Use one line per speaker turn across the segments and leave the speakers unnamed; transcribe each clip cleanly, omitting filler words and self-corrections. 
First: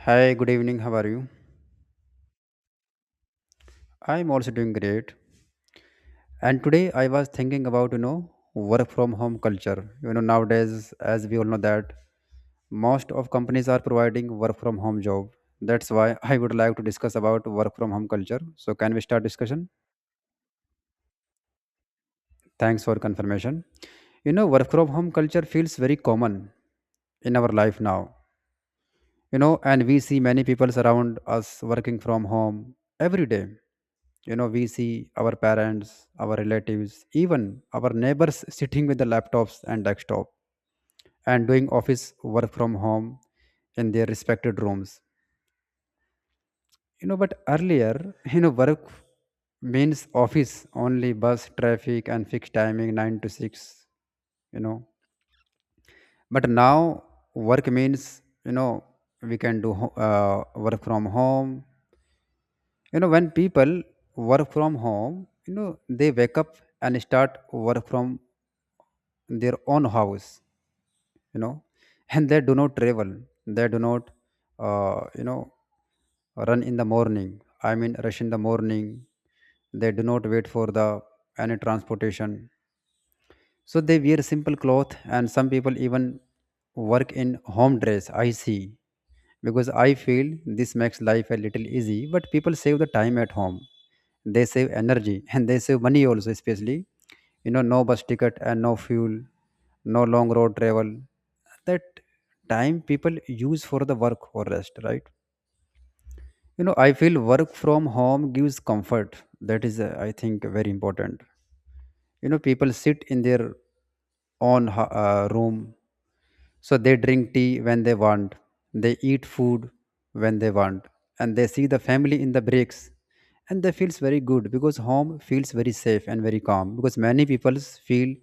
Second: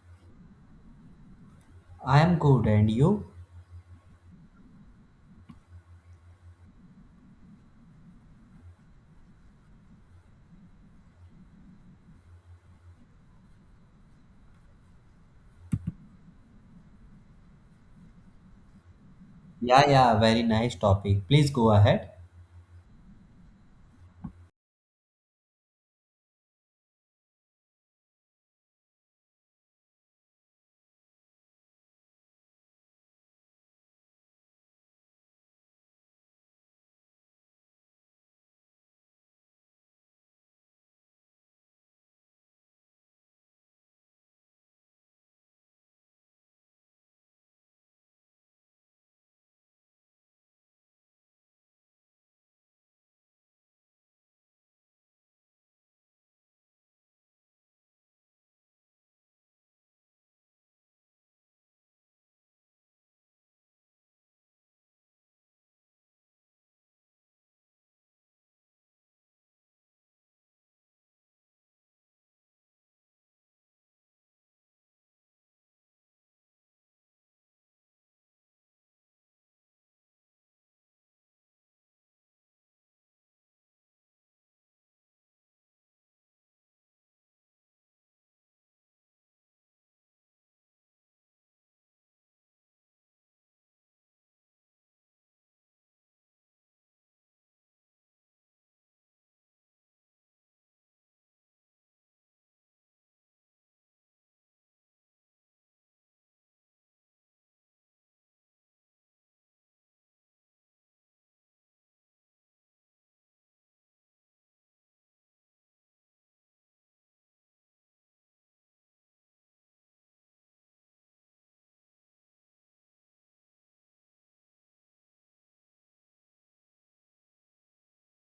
Hi, good evening. How are you?
I am good, and you?
I'm also doing great. And today I was thinking about, work from home culture. You know, nowadays, as we all know that most of companies are providing work from home job. That's why I would like to discuss about work from home culture. So can we start discussion?
Yeah, yeah, very nice topic. Please go ahead.
Thanks for confirmation. You know, work from home culture feels very common in our life now. You know, and we see many people around us working from home every day. You know, we see our parents, our relatives, even our neighbors sitting with the laptops and desktop and doing office work from home in their respected rooms. You know, but earlier, you know, work means office only, bus traffic and fixed timing 9 to 6. You know, but now work means, you know we can do work from home. You know, when people work from home, you know, they wake up and start work from their own house. You know, and they do not travel. They do not, uh, you know run in the morning. I mean, rush in the morning. They do not wait for the any transportation. So they wear simple cloth, and some people even work in home dress. I see, because I feel this makes life a little easy. But people save the time at home. They save energy and they save money also, especially you know, no bus ticket and no fuel, no long road travel. That time people use for the work or rest, right? You know, I feel work from home gives comfort. That is, I think, very important. You know, people sit in their own room, so they drink tea when they want, they eat food when they want, and they see the family in the breaks. And they feels very good because home feels very safe and very calm, because many people feel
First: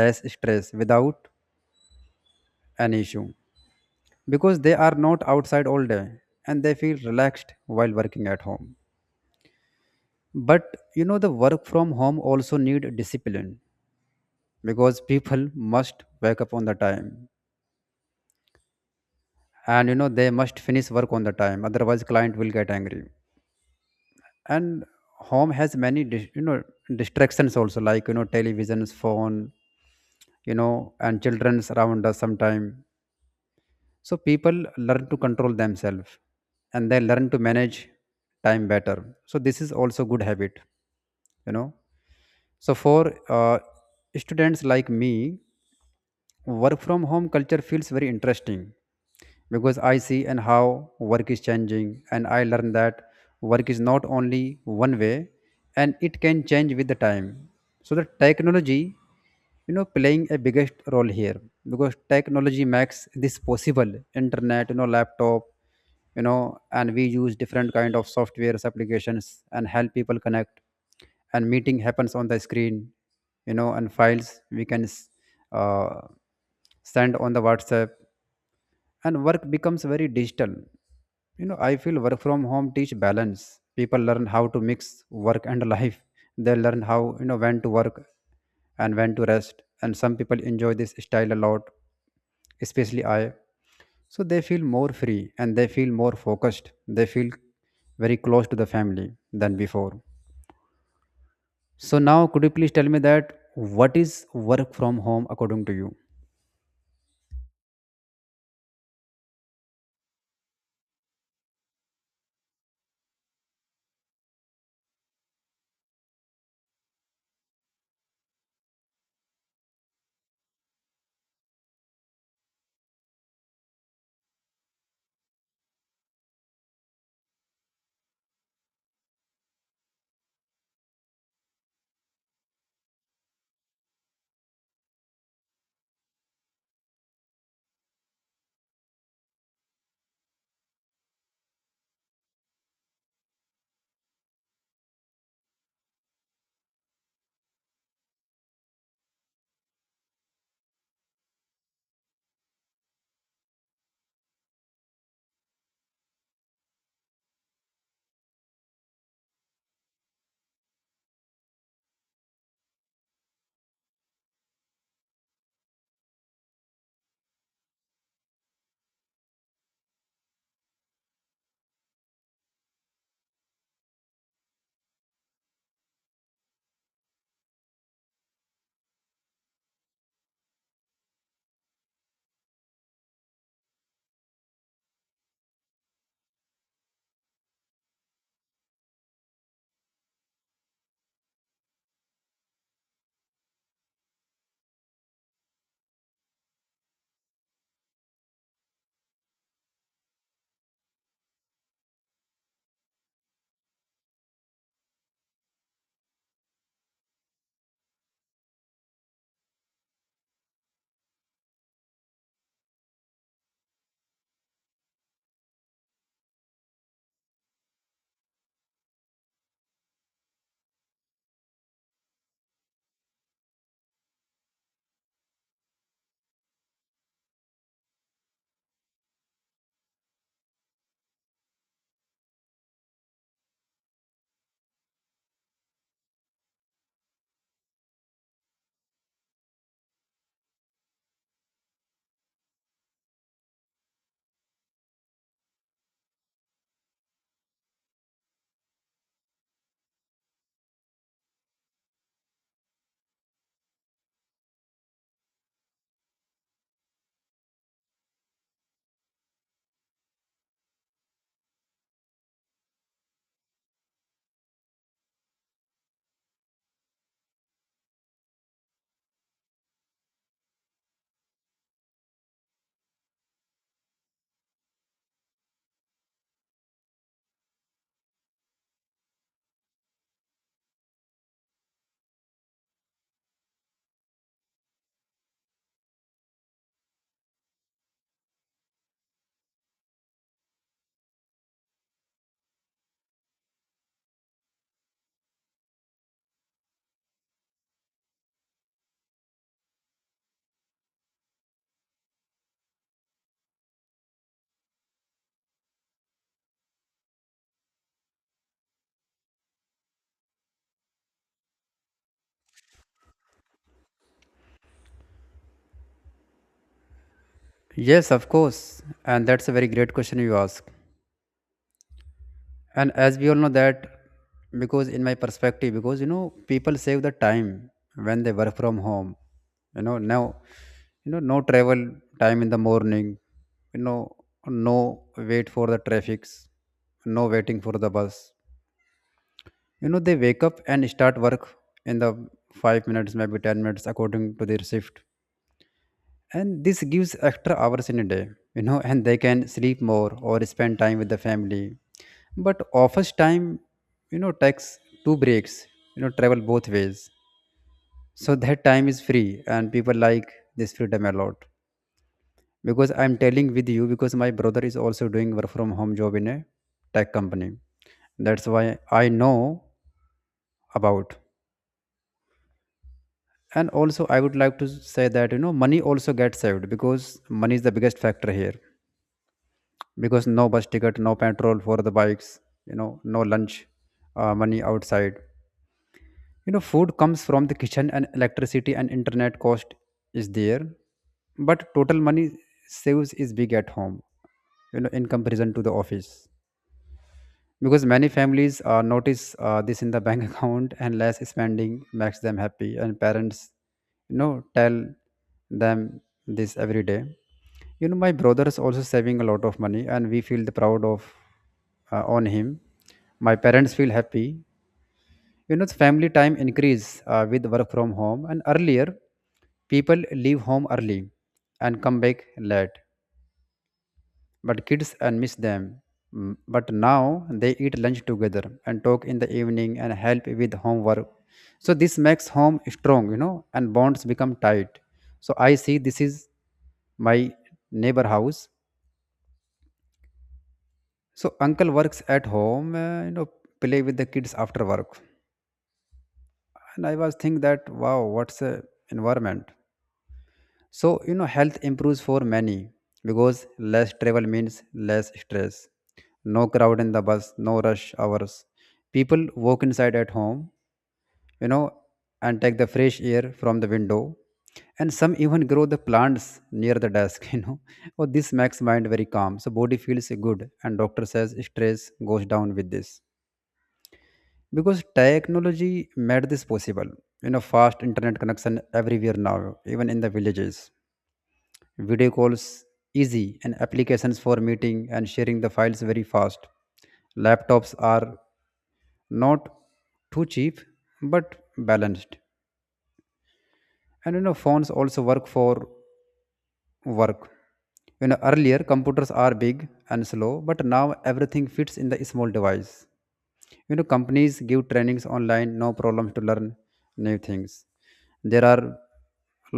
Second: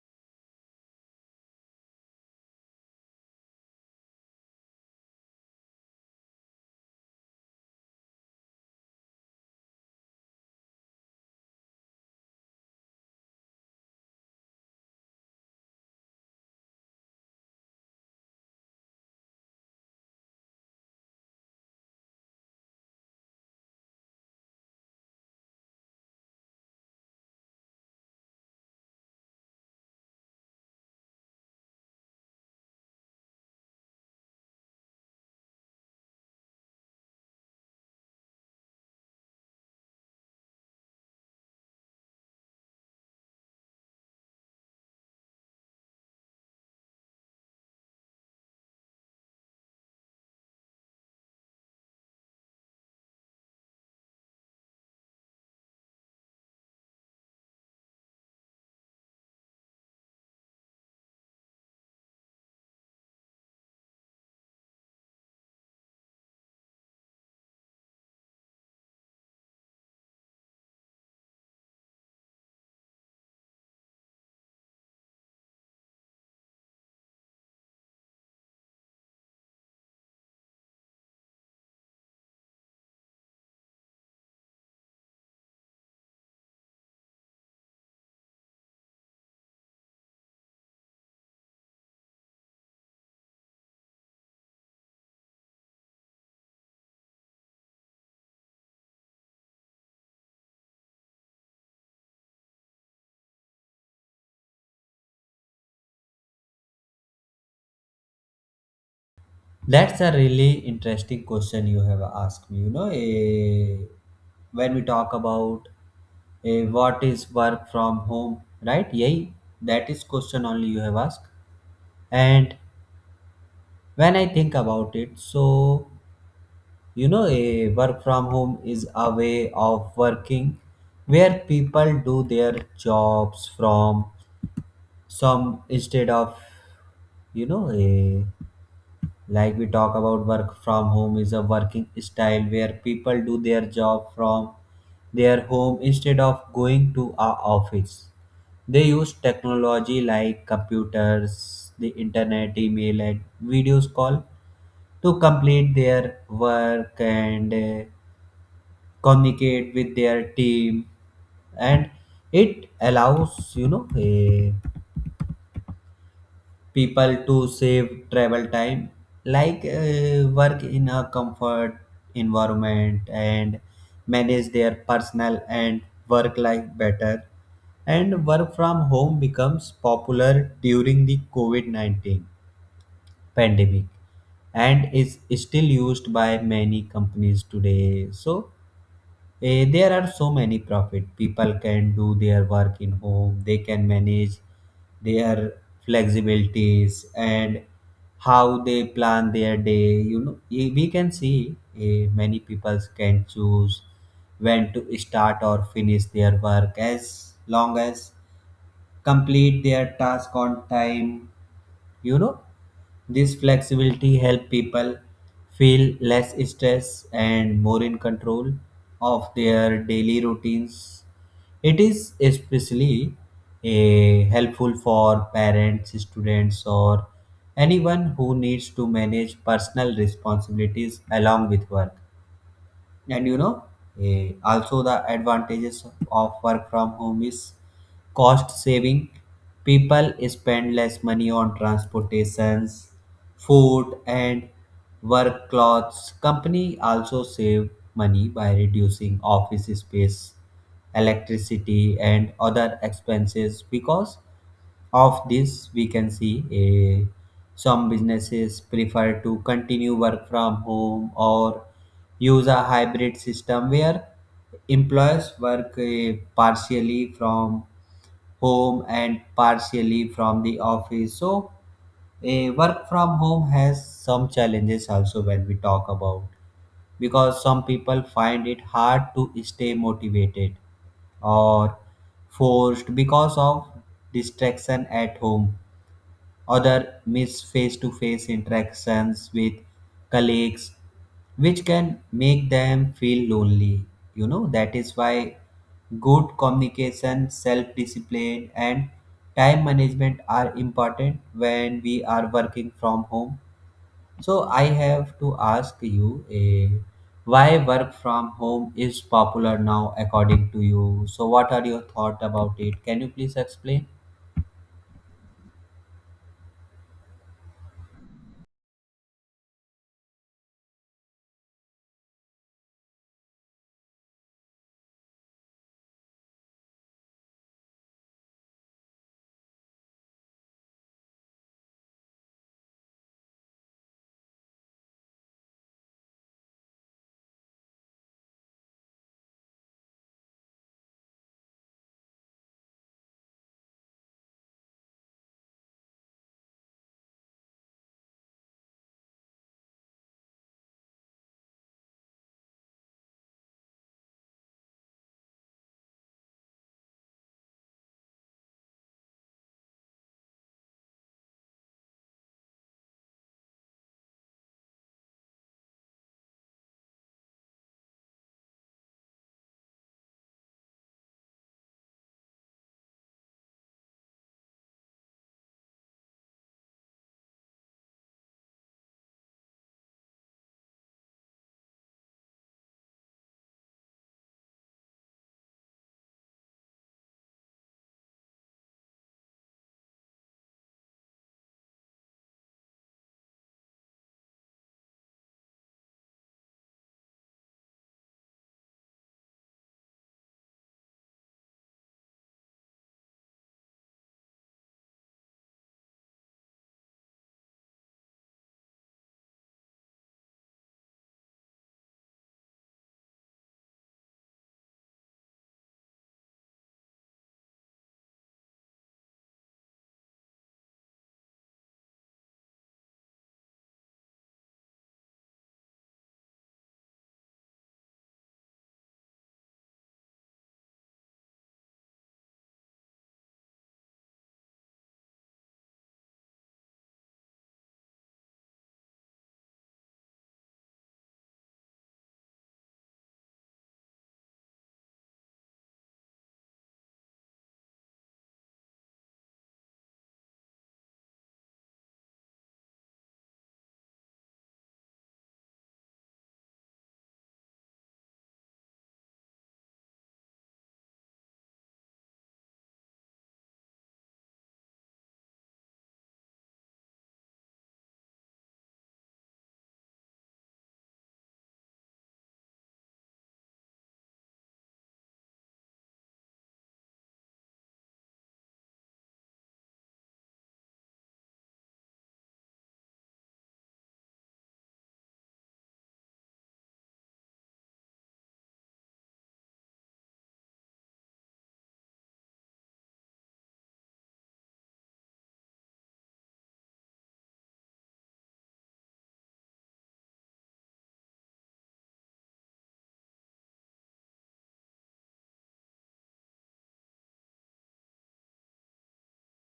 less stress without an issue because they are not outside all day, and they feel relaxed while working at home. But you know, the work from home also need discipline, because people must wake up on the time, and you know, they must finish work on the time, otherwise client will get angry. And home has many distractions also, like you know, televisions, phone, you know, and children's around us sometime. So people learn to control themselves and they learn to manage time better. So this is also good habit, you know. So for, uh, students like me, work from home culture feels very interesting because I see and how work is changing, and I learn that work is not only one way and it can change with the time. So the technology, you know, playing a biggest role here because technology makes this possible. Internet, you know, laptop, you know, and we use different kind of softwares applications and help people connect, and meeting happens on the screen. You know, and files we can uh, send on the WhatsApp, and work becomes very digital. You know, I feel work from home teach balance. People learn how to mix work and life. They learn how, you know, when to work and when to rest, and some people enjoy this style a lot, especially I. So they feel more free and they feel more focused. They feel very close to the family than before. So now, could you please tell me that what is work from home according to you?
That's a really interesting question you have asked me. You know, when we talk about what is work from home, right? Yay, that is question only you have asked. And when I think about it, so you know, a work from home is a way of working where people do their jobs from some, instead of, you know, a, like, we talk about work from home is a working style where people do their job from their home instead of going to a office. They use technology like computers, the internet, email, and videos call to complete their work, and communicate with their team. And it allows, you know, a people to save travel time, like work in a comfort environment, and manage their personal and work life better. And work from home becomes popular during the covid-19 pandemic and is still used by many companies today. So there are so many profit people can do their work in home. They can manage their flexibilities, and how they plan their day. You know, we can see many people can choose when to start or finish their work, as long as complete their task on time. You know, this flexibility help people feel less stress and more in control of their daily routines. It is especially helpful for parents, students, or anyone who needs to manage personal responsibilities along with work. And you know, also the advantages of work from home is cost saving. People spend less money on transportations, food, and work clothes. Company also save money by reducing office space, electricity, and other expenses. Because of this, we can see a, some businesses prefer to continue work from home, or use a hybrid system where employees work partially from home and partially from the office. So, a work from home has some challenges also when we talk about, because some people find it hard to stay motivated or forced because of distraction at home. Other miss face to face interactions with colleagues, which can make them feel lonely. You know, that is why good communication, self discipline, and time management are important when we are working from home. So, I have to ask you why work from home is popular now, according to you. So, what are your thoughts about it? Can you please explain?
Yes, of course, and that's a very great question you ask. And as we all know that, because in my perspective, because you know, people save the time when they work from home. You know now, you know, no travel time in the morning. You know, no wait for the traffics, no waiting for the bus. You know, they wake up and start work in the 5 minutes, maybe 10 minutes, according to their shift. And this gives extra hours in a day, you know, and they can sleep more or spend time with the family. But office time, you know, takes two breaks, you know, travel both ways. So that time is free and people like this freedom a lot, because I'm telling with you, because my brother is also doing work from home job in a tech company. That's why I know about. And also I would like to say that, you know, money also gets saved because money is the biggest factor here, because no bus ticket, no petrol for the bikes, you know, no lunch, money outside. You know, food comes from the kitchen, and electricity and internet cost is there, but total money saves is big at home, you know, in comparison to the office. Because many families, notice, this in the bank account, and less spending makes them happy. And parents, you know, tell them this every day. You know, my brother is also saving a lot of money and we feel the proud of, on him. My parents feel happy. You know, the family time increase, with work from home. And earlier people leave home early and come back late, but kids and miss them. Mm. But now they eat lunch together and talk in the evening and help with homework. So this makes home strong, you know, and bonds become tight. So I see this is my neighbor house. So uncle works at home, you know, play with the kids after work. And I was think that wow, what's a environment? So, you know, health improves for many because less travel means less stress. No crowd in the bus, no rush hours. People walk inside at home, you know, and take the fresh air from the window. And some even grow the plants near the desk, you know. Oh, this makes mind very calm. So body feels good, and doctor says stress goes down with this because technology made this possible. You know, fast internet connection everywhere now, even in the villages. Video calls easy, and applications for meeting and sharing the files very fast. Laptops are not too cheap but balanced. And you know, phones also work for work. You know, earlier computers are big and slow, but now everything fits in the small device. You know, companies give trainings online, no problem to learn new things. There are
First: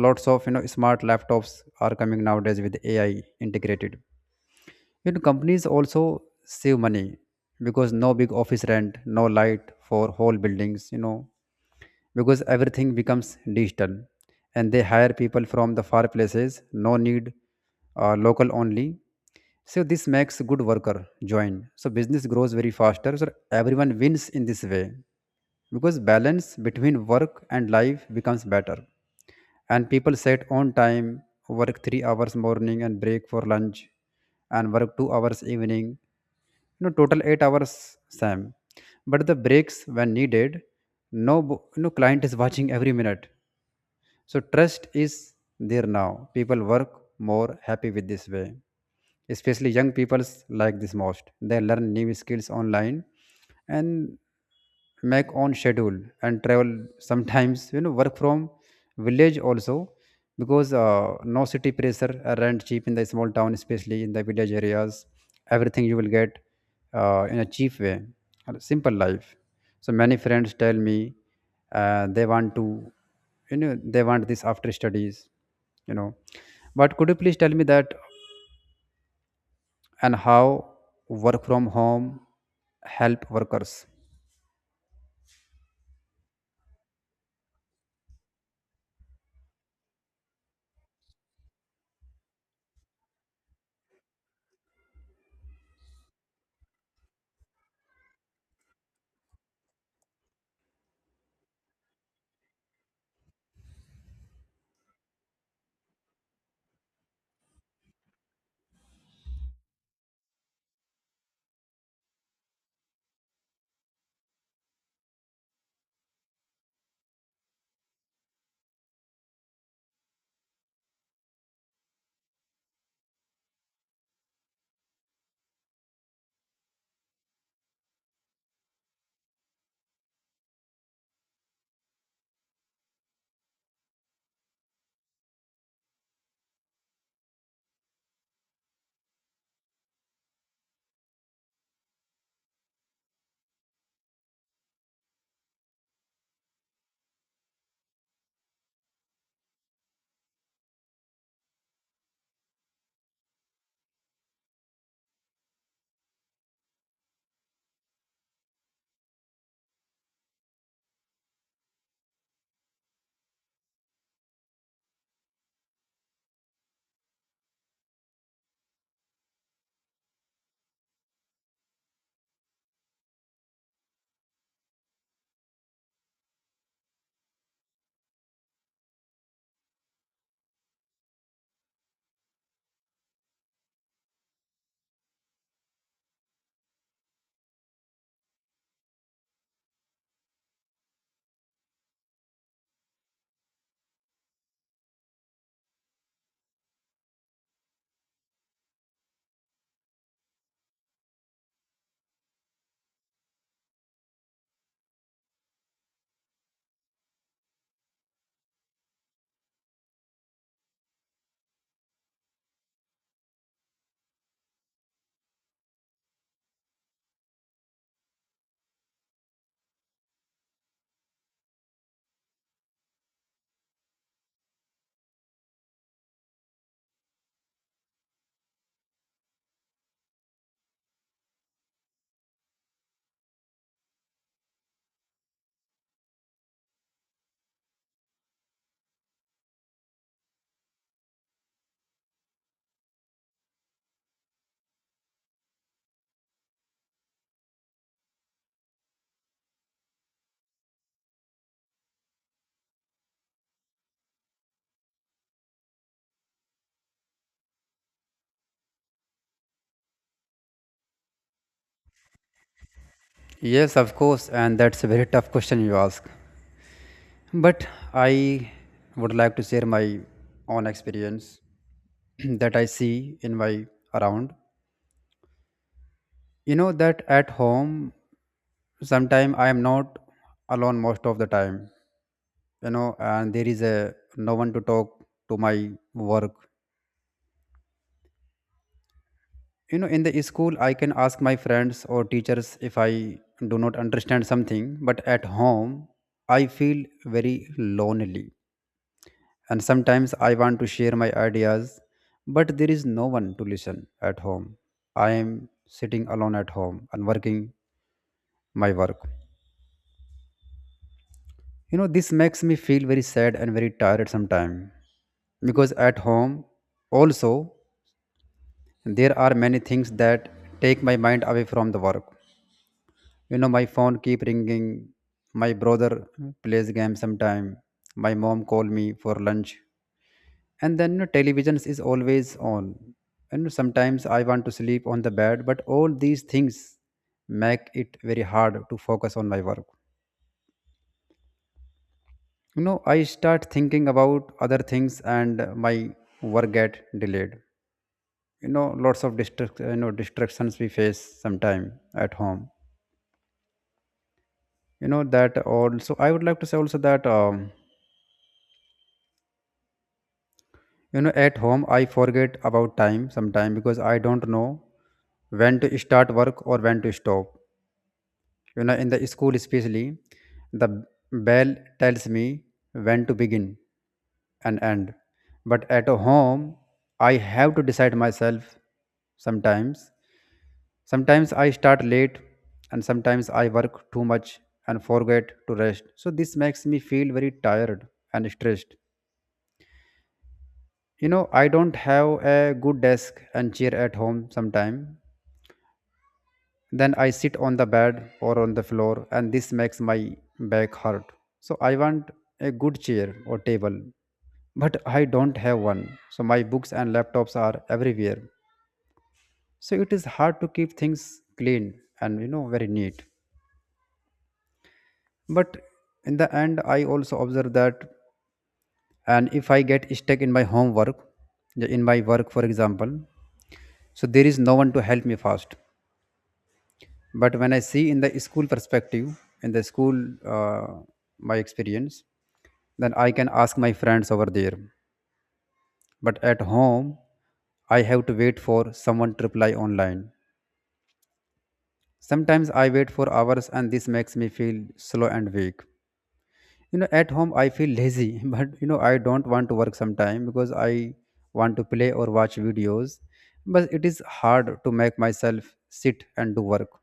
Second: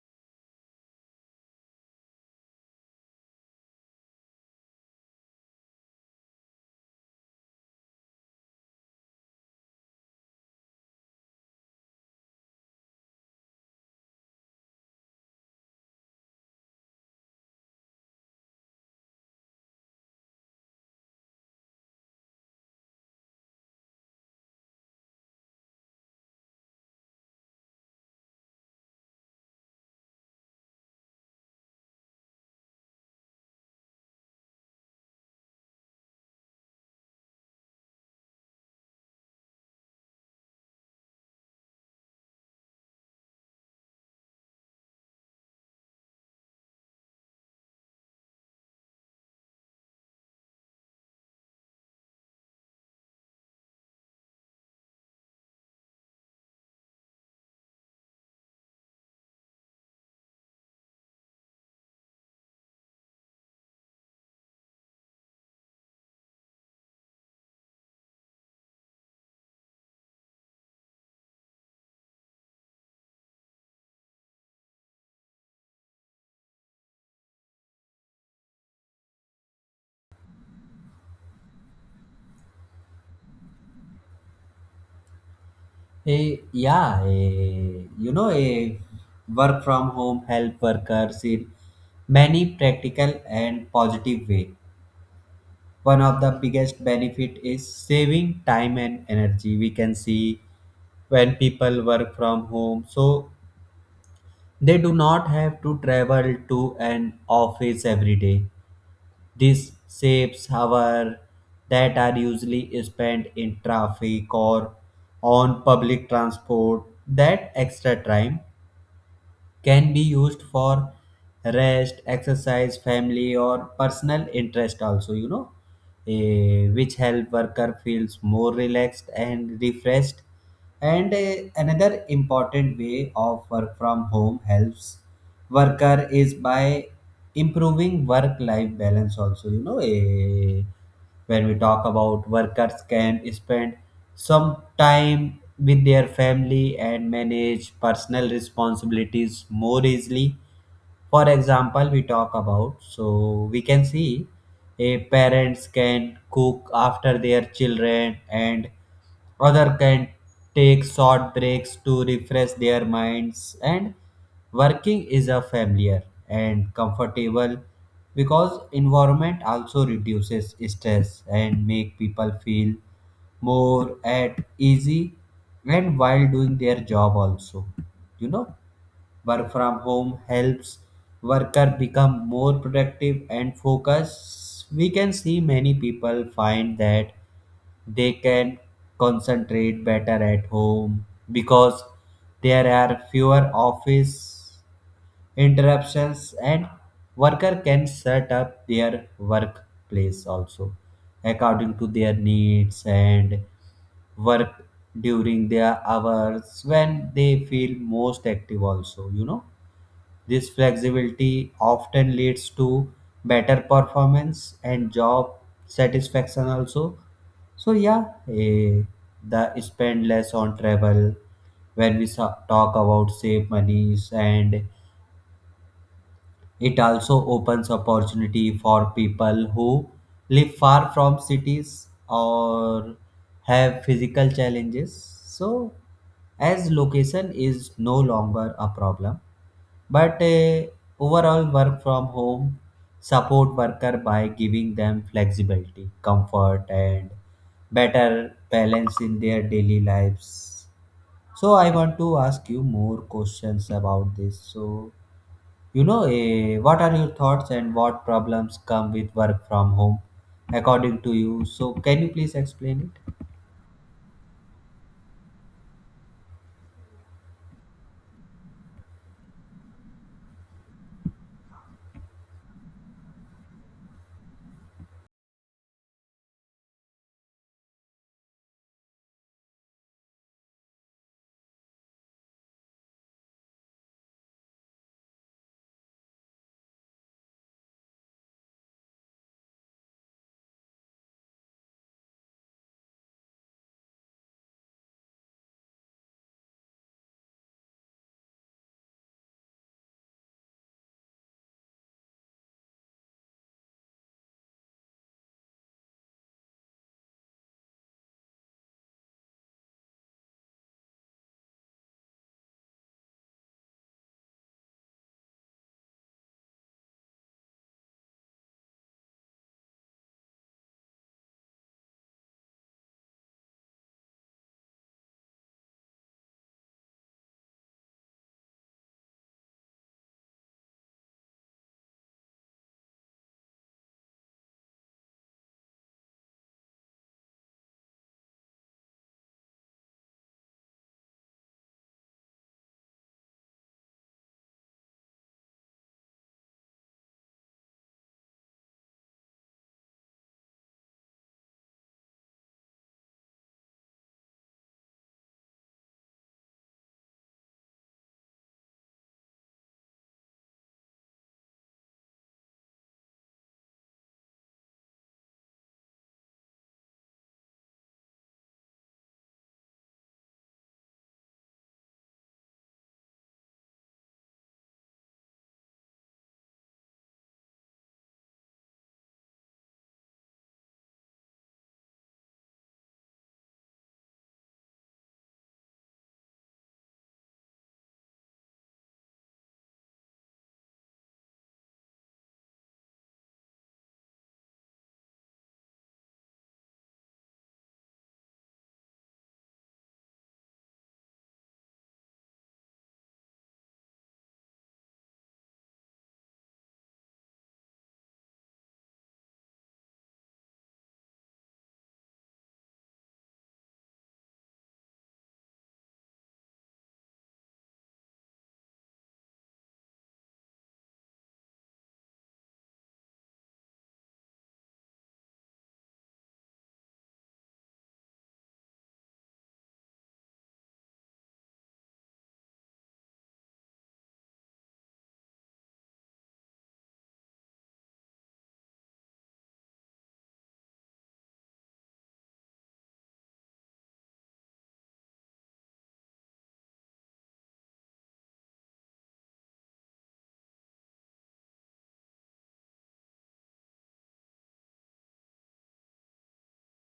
lots of, you know, smart laptops are coming nowadays with AI integrated. You know, companies also save money because no big office rent, no light for whole buildings, you know, because everything becomes digital. And they hire people from the far places, no need, local only. So this makes good worker join. So business grows very faster. So everyone wins in this way because balance between work and life becomes better, and people set on time, work 3 hours morning and break for lunch and work 2 hours evening, you know, total 8 hours sam, but the breaks when needed. No no client is watching every minute. So trust is there now. People work more happy with this way. Especially young people like this most. They learn new skills online and make own schedule and travel sometimes, you know, work from village also, because, no city pressure, rent cheap in the small town, especially in the village areas. Everything you will get, in a cheap way, a simple life. So many friends tell me, they want to, you know, they want this after studies, you know. But could you please tell me that, and how work from home help workers?
Yeah, you know, a work from home help workers in many practical and positive way. One of the biggest benefit is saving time and energy. We can see when people work from home, so they do not have to travel to an office every day. This saves hours that are usually spent in traffic or on public transport. That extra time can be used for rest, exercise, family, or personal interest also, you know, which help worker feels more relaxed and refreshed. And another important way of work from home helps worker is by improving work life balance also. You know, when we talk about workers can spend some time with their family and manage personal responsibilities more easily. For example, we talk about, so we can see a parents can cook after their children, and other can take short breaks to refresh their minds. And working is a familiar and comfortable, because environment also reduces stress and make people feel more at easy, and while doing their job also, you know, work from home helps worker become more productive and focused. We can see many people find that they can concentrate better at home because there are fewer office interruptions, and worker can set up their workplace also according to their needs, and work during their hours when they feel most active also, you know, this flexibility often leads to better performance and job satisfaction also. So yeah, the spend less on travel when we talk about save monies. And it also opens opportunity for people who live far from cities or have physical challenges. So as location is no longer a problem, but overall, work from home support worker by giving them flexibility, comfort, and better balance in their daily lives. So I want to ask you more questions about this. So you know, what are your thoughts and what problems come with work from home, according to you? So can you please explain it?
Yes, of course, and that's a very tough question you ask. But I would like to share my own experience that I see in my around. You know that at home sometime I am not alone most of the time, you know, and there is a no one to talk to my work. You know, in the school I can ask my friends or teachers if I do not understand something, but at home I feel very lonely. And sometimes I want to share my ideas, but there is no one to listen. At home I am sitting alone at home and working my work. You know, this makes me feel very sad and very tired sometimes, because at home also there are many things that take my mind away from the work. You know, my phone keep ringing, my brother plays game sometime, my mom call me for lunch, and then you know, television is always on, and sometimes I want to sleep on the bed. But all these things make it very hard to focus on my work. You know, I start thinking about other things and my work get delayed. You know, lots of distractions we face sometime at home. You know, that also I would like to say also that, you know, at home, I forget about time sometime because I don't know when to start work or when to stop. You know, in the school, especially, the bell tells me when to begin and end. But at home, I have to decide myself sometimes. Sometimes I start late and sometimes I work too much and forget to rest. So this makes me feel very tired and stressed. You know, I don't have a good desk and chair at home sometime. Then I sit on the bed or on the floor, and this makes my back hurt. So I want a good chair or table, but I don't have one. So my books and laptops are everywhere. So it is hard to keep things clean and very neat. But in the end, I also observe that, and if I get stuck in my homework, in my work, for example, so there is no one to help me fast. But when I see in the school perspective, in the school, uh, my experience, then I can ask my friends over there. But at home, I have to wait for someone to reply online. Sometimes I wait for hours, and this makes me feel slow and weak. You know, at home, I feel lazy but you know, I don't want to work sometime because I want to play or watch videos. But it is hard to make myself sit and do work.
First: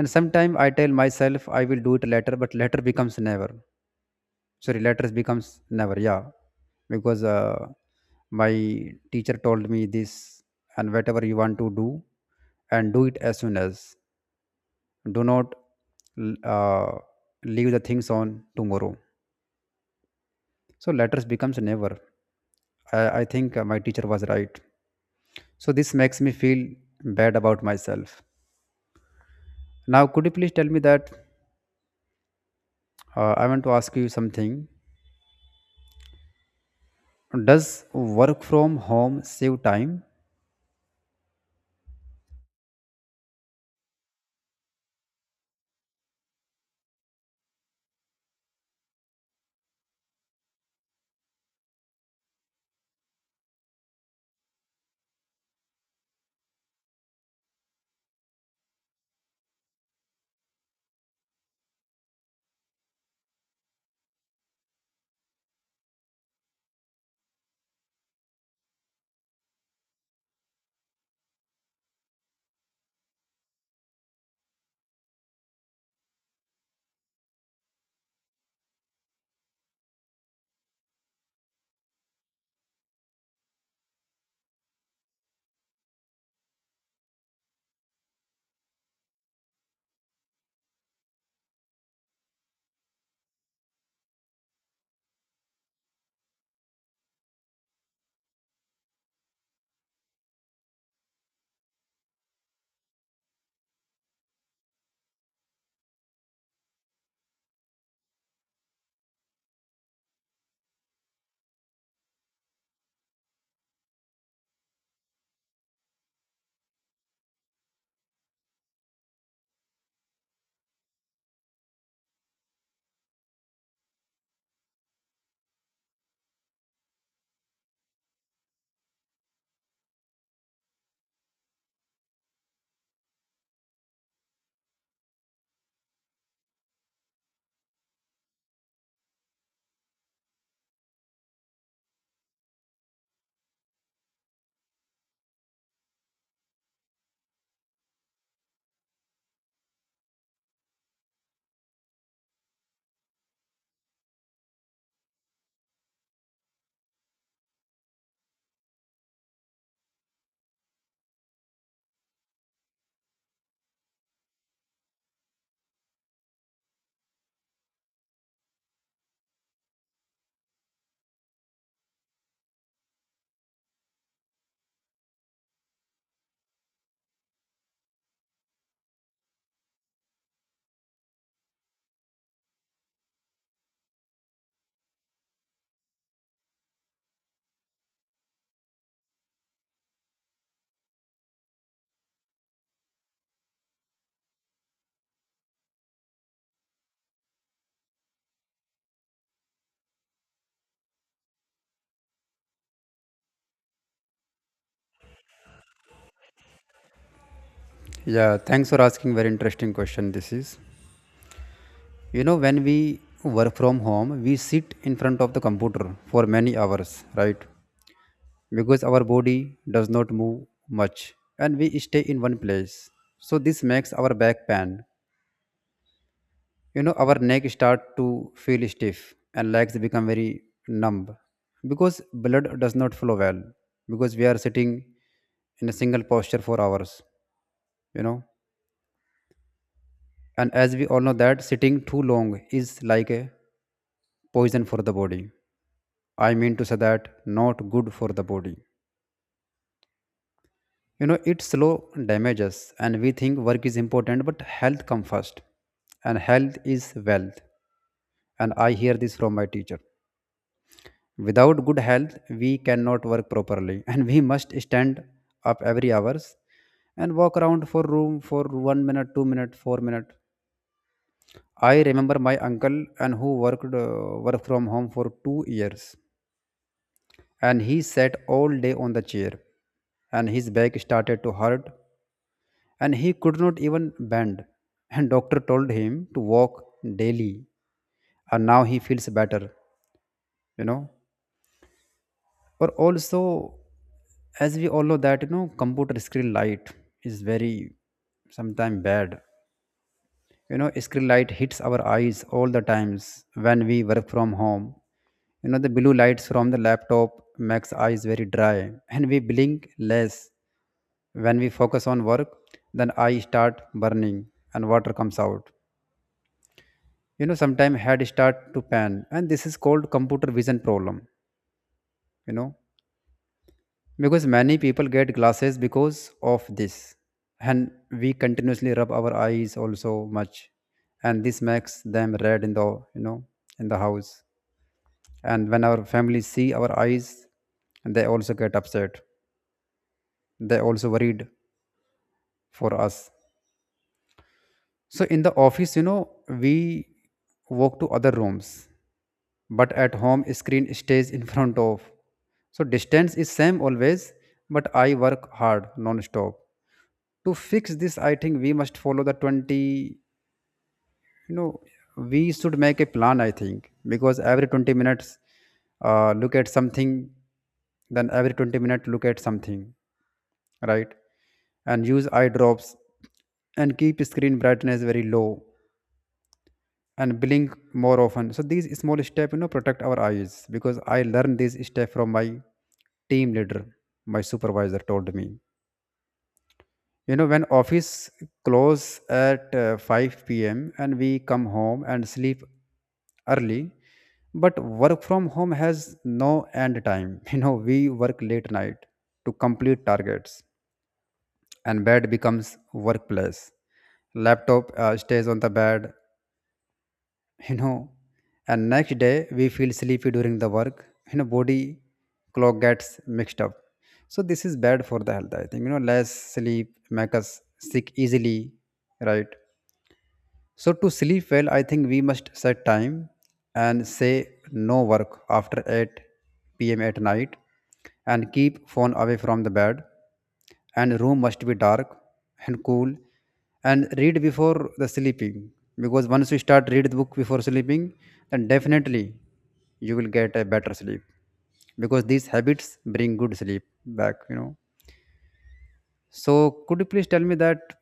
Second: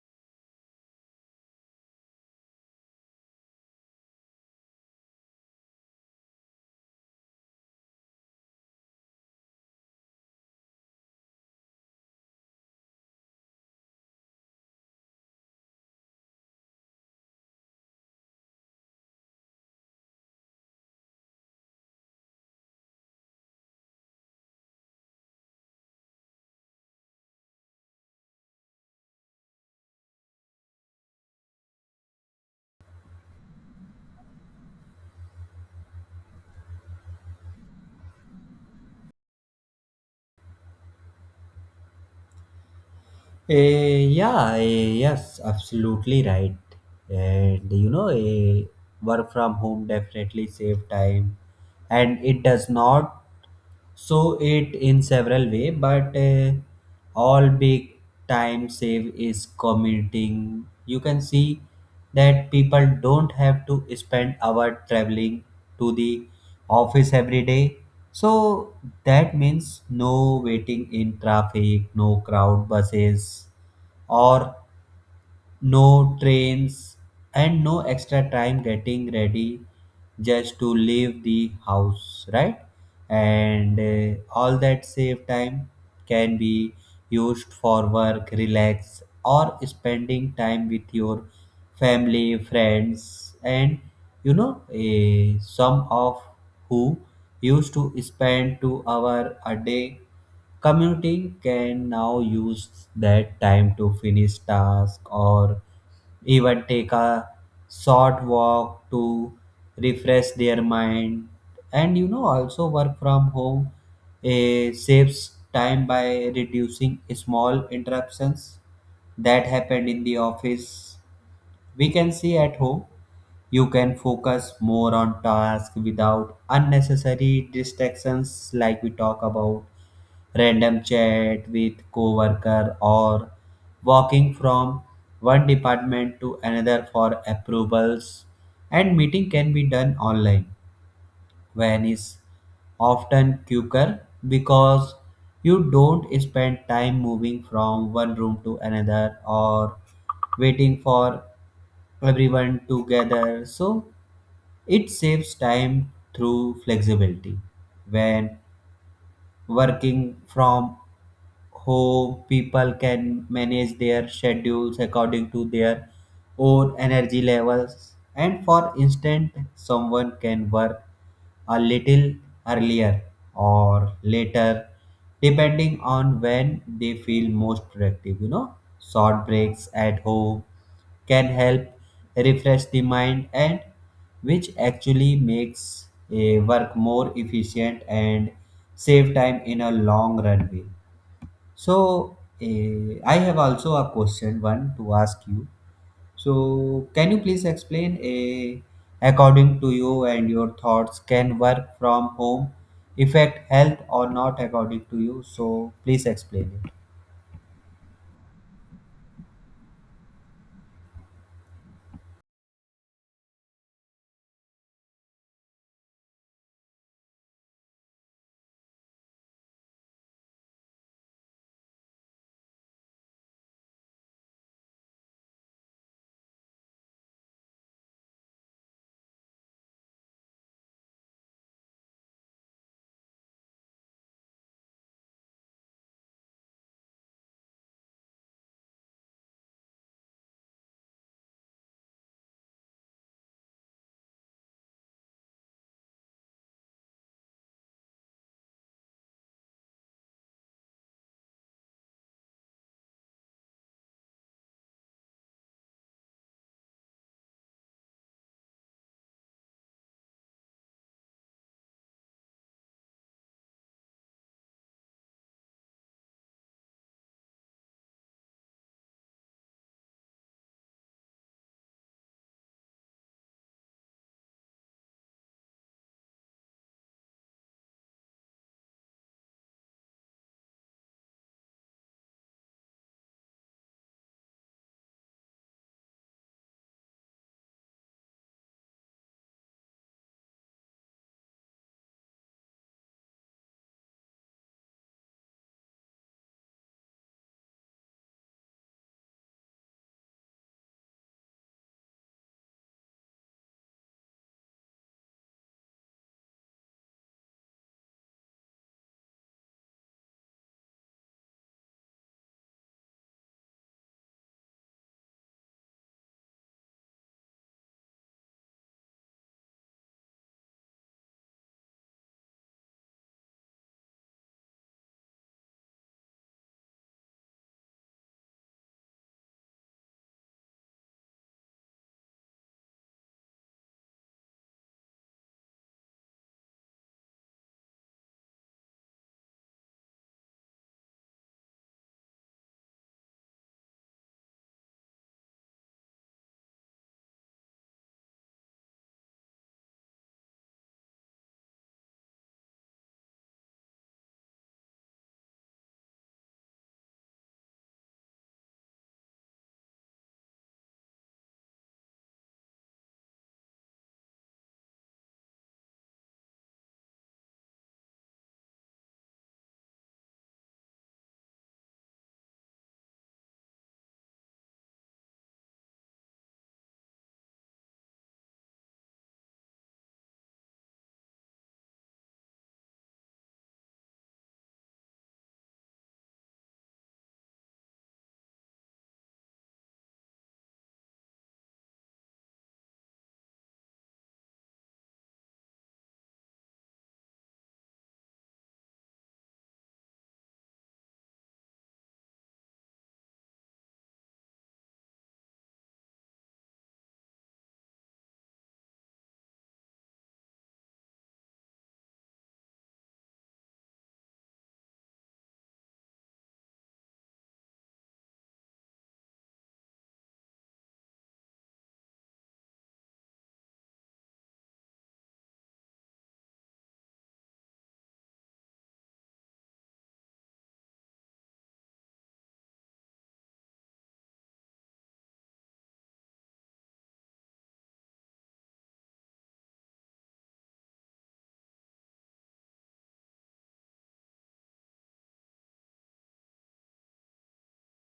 And sometimes I tell myself I will do it later, but later becomes never. Sorry, later becomes never. Yeah. Because my teacher told me this, and whatever you want to do and do it as soon as, do not l- uh, leave the things on tomorrow. So letters becomes never. I think my teacher was right. So this makes me feel bad about myself. Now could you please tell me that, I want to ask you something. Does work from home save time?
Yeah, yes, absolutely right. And you know, work from home definitely save time, and it does not so it in several way, but all big time save is commuting. You can see that people don't have to spend hour traveling to the office every day. So that means no waiting in traffic, no crowd buses, or no trains, and no extra time getting ready just to leave the house, right? And all that save time can be used for work, relax, or spending time with your family, friends, and you know, some of who used to spend 2 hours a day commuting can now use that time to finish tasks, or even take a short walk to refresh their mind. And you know, also work from home saves time by reducing small interruptions that happened in the office. We can see at home you can focus more on task without unnecessary distractions, like we talk about, random chat with coworker, or walking from one department to another for approvals. And meeting can be done online when is often quicker, because you don't spend time moving from one room to another, or waiting for everyone together. So it saves time through flexibility. When working from how people can manage their schedules according to their own energy levels. And for instance, someone can work a little earlier or later depending on when they feel most productive. You know, short breaks at home can help refresh the mind, and which actually makes a work more efficient and save time in a long run way. So, I have also a question one to ask you. So, can you please explain, according to you and your thoughts, can work from home affect health or not according to you? So, please explain it.
Yeah, thanks for asking. Very interesting question. This is, you know, when we work from home, we sit in front of the computer for many hours, right? Because our body does not move much and we stay in one place. So this makes our back pain. You know, our neck start to feel stiff and legs become very numb because blood does not flow well, because we are sitting in a single posture for hours, you know. And as we all know that sitting too long is like a poison for the body. I mean to say that, not good for the body. You know, it slow damages, and we think work is important but health come first. And health is wealth, and I hear this from my teacher. Without good health, we cannot work properly, and we must stand up every hours and walk around for room for 1 minute, 2 minute, 4 minute. I remember my uncle, and who work from home for 2 years, and he sat all day on the chair, and his back started to hurt, and he could not even bend, and doctor told him to walk daily, and now he feels better. You know, or also, as we all know that, you know, computer screen light is very sometimes bad. You know, screen light hits our eyes all the times when we work from home. You know, the blue lights from the laptop makes eyes very dry, and we blink less. When we focus on work, then eyes start burning and water comes out. You know, sometimes head start to pan, and this is called computer vision problem. You know, because many people get glasses because of this. And we continuously rub our eyes also much, and this makes them red in the you know in the house. And when our family see our eyes, they also get upset, they also worried for us. So in the office, you know, we walk to other rooms, but at home screen stays in front of, so distance is same always, but I work hard non stop. To fix this, I think we must follow the 20, you know, we should make a plan, I think, because every 20 minutes, look at something. Then every 20 minutes, look at something, right? And use eye drops, and keep screen brightness very low, and blink more often. So these small steps, you know, protect our eyes, because I learned this step from my team leader. My supervisor told me, you know, when office close at 5 p.m. and we come home and sleep early. But work from home has no end time, you know we work late night to complete targets, and bed becomes workplace. Laptop stays on the bed, you know. And next day we feel sleepy during the work. You know, body clock gets mixed up. So this is bad for the health, I think. You know, less sleep make us sick easily, right? So, to sleep well, I think we must set time and say no work after 8 p.m. at night, and keep phone away from the bed, and room must be dark and cool, and read before the sleeping. Because once you start read the book before sleeping, then definitely you will get a better sleep, because these habits bring good sleep back, you know. So could you please tell me that,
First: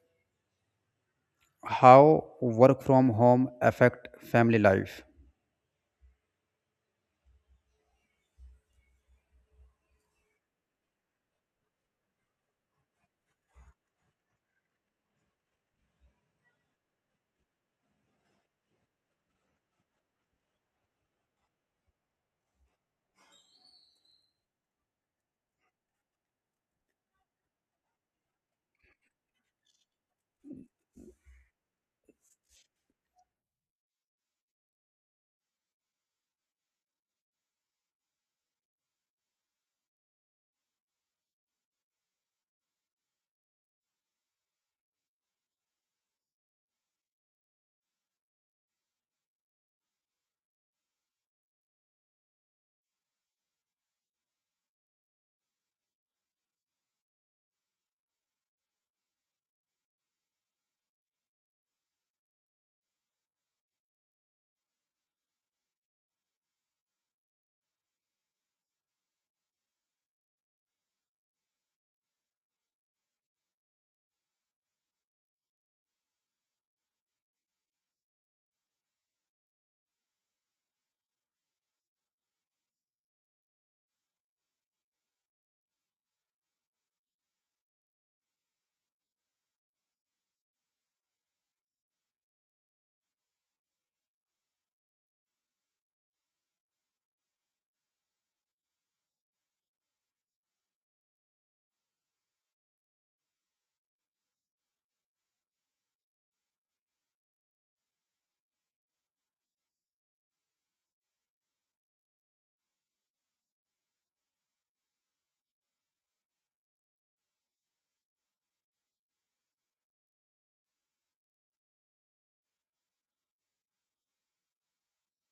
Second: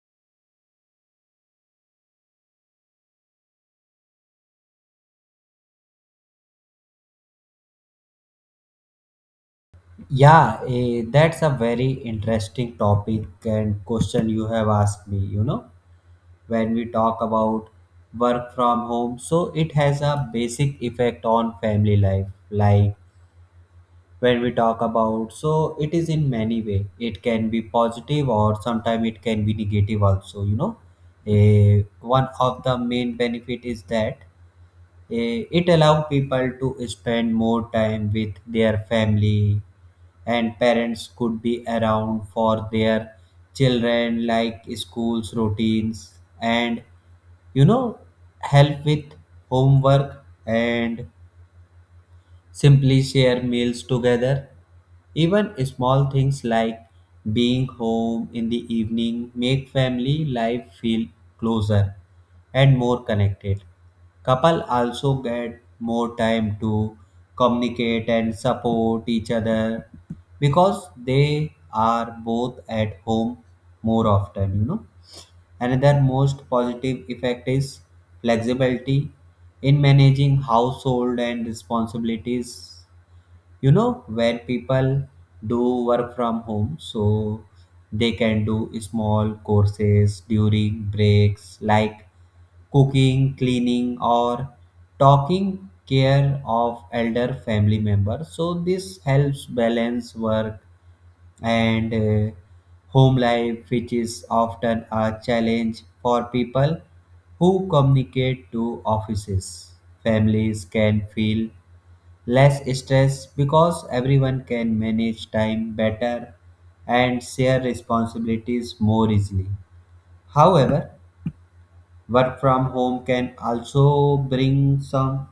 how work from home affect family life?
Yeah, that's a very interesting topic and question you have asked me. You know, when we talk about work from home, so it has a basic effect on family life, like when we talk about so it is in many way. It can be positive or sometimes it can be negative also, you know. One of the main benefit is that it allow people to spend more time with their family, and parents could be around for their children, like schools routines, and you know, help with homework, and simply share meals together. Even small things like being home in the evening make family life feel closer and more connected. Couple also get more time to communicate and support each other because they are both at home more often, you know. Another most positive effect is flexibility in managing household and responsibilities. You know, when people do work from home, so they can do small courses during breaks, like cooking, cleaning, or talking care of elder family members. So, this helps balance work and home life, which is often a challenge for people who communicate to offices. Families can feel less stress because everyone can manage time better and share responsibilities more easily. However, work from home can also bring some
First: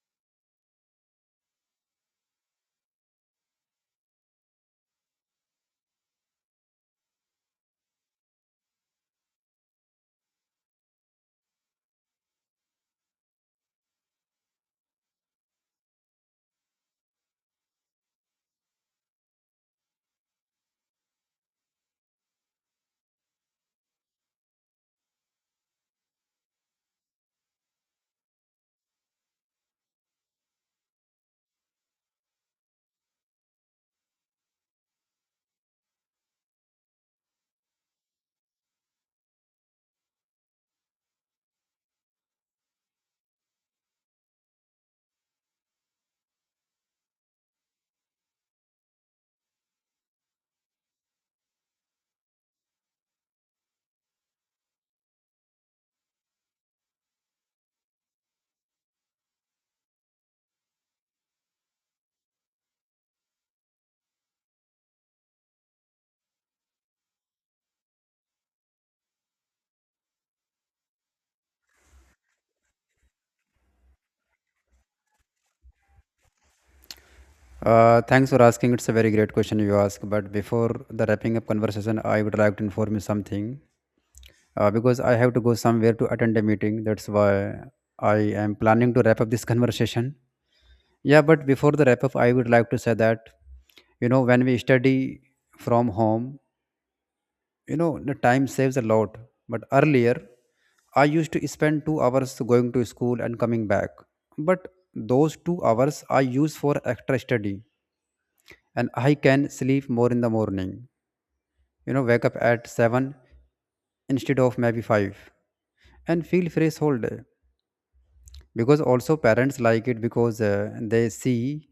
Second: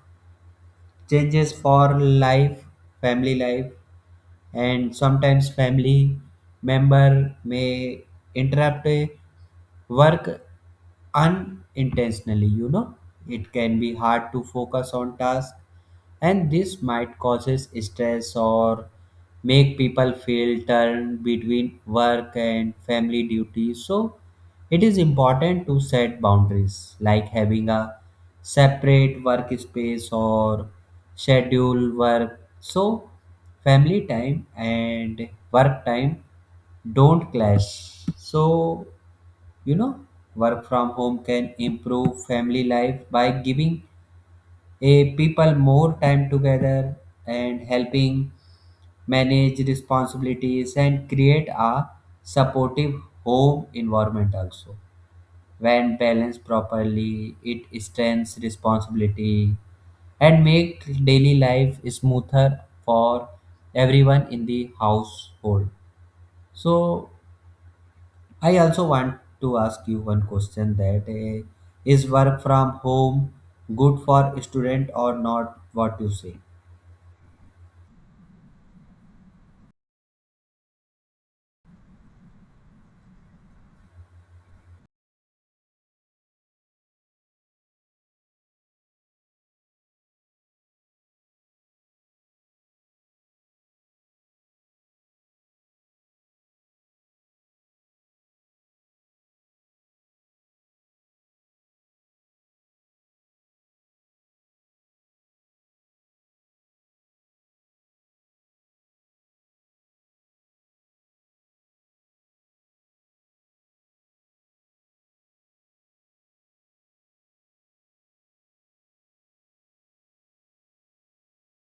changes for life, family life. And sometimes family member may interrupt a work unintentionally. You know, it can be hard to focus on task, and this might causes stress or make people feel torn between work and family duties. So it is important to set boundaries, like having a separate workspace or schedule work, so family time and work time don't clash. So you know, work from home can improve family life by giving a people more time together, and helping manage responsibilities, and create a supportive home environment also. When balanced properly it strengthens responsibility and make daily life smoother for everyone in the household. So I also want to ask you one question, that is work from home good for student or not? What you say?
Thanks for asking. It's a very great question you ask. But before the wrapping up conversation, I would like to inform you something, because I have to go somewhere to attend a meeting. That's why I am planning to wrap up this conversation. Yeah, but before the wrap up, I would like to say that, you know, when we study from home, you know, the time saves a lot. But earlier, I used to spend 2 hours going to school and coming back. But those 2 hours I use for extra study, and I can sleep more in the morning. You know, wake up at 7 instead of maybe 5 and feel fresh whole day. Because also parents like it because they see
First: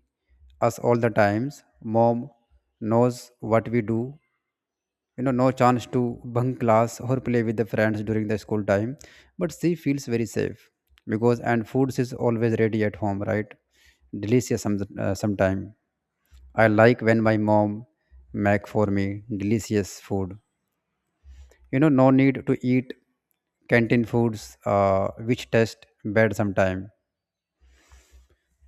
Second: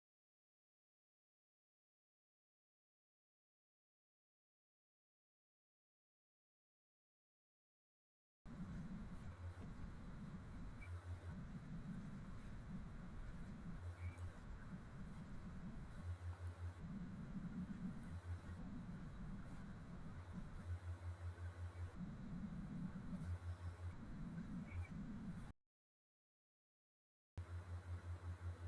us all the times. Mom knows what we do. You know, no chance to bunk class or play with the friends during the school time, but she feels very safe because. And foods is always ready at home, right? Delicious sometime I like when my mom make for me delicious food. You know, no need to eat canteen foods, which taste bad sometime.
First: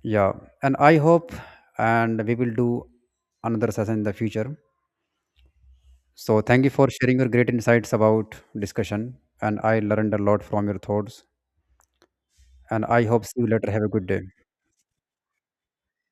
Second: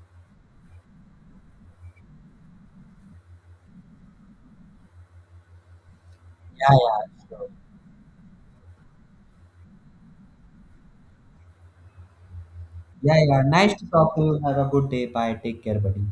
Yeah, and I hope and we will do another session in the future. So thank
Yeah,
you for sharing
yeah.
your great
So,
insights about discussion, and I learned a lot from your thoughts, and I
yeah,
hope see
yeah.
you later.
Nice
Have
to
a good
talk
day.
to you. Have a good day. Bye. Take care, buddy.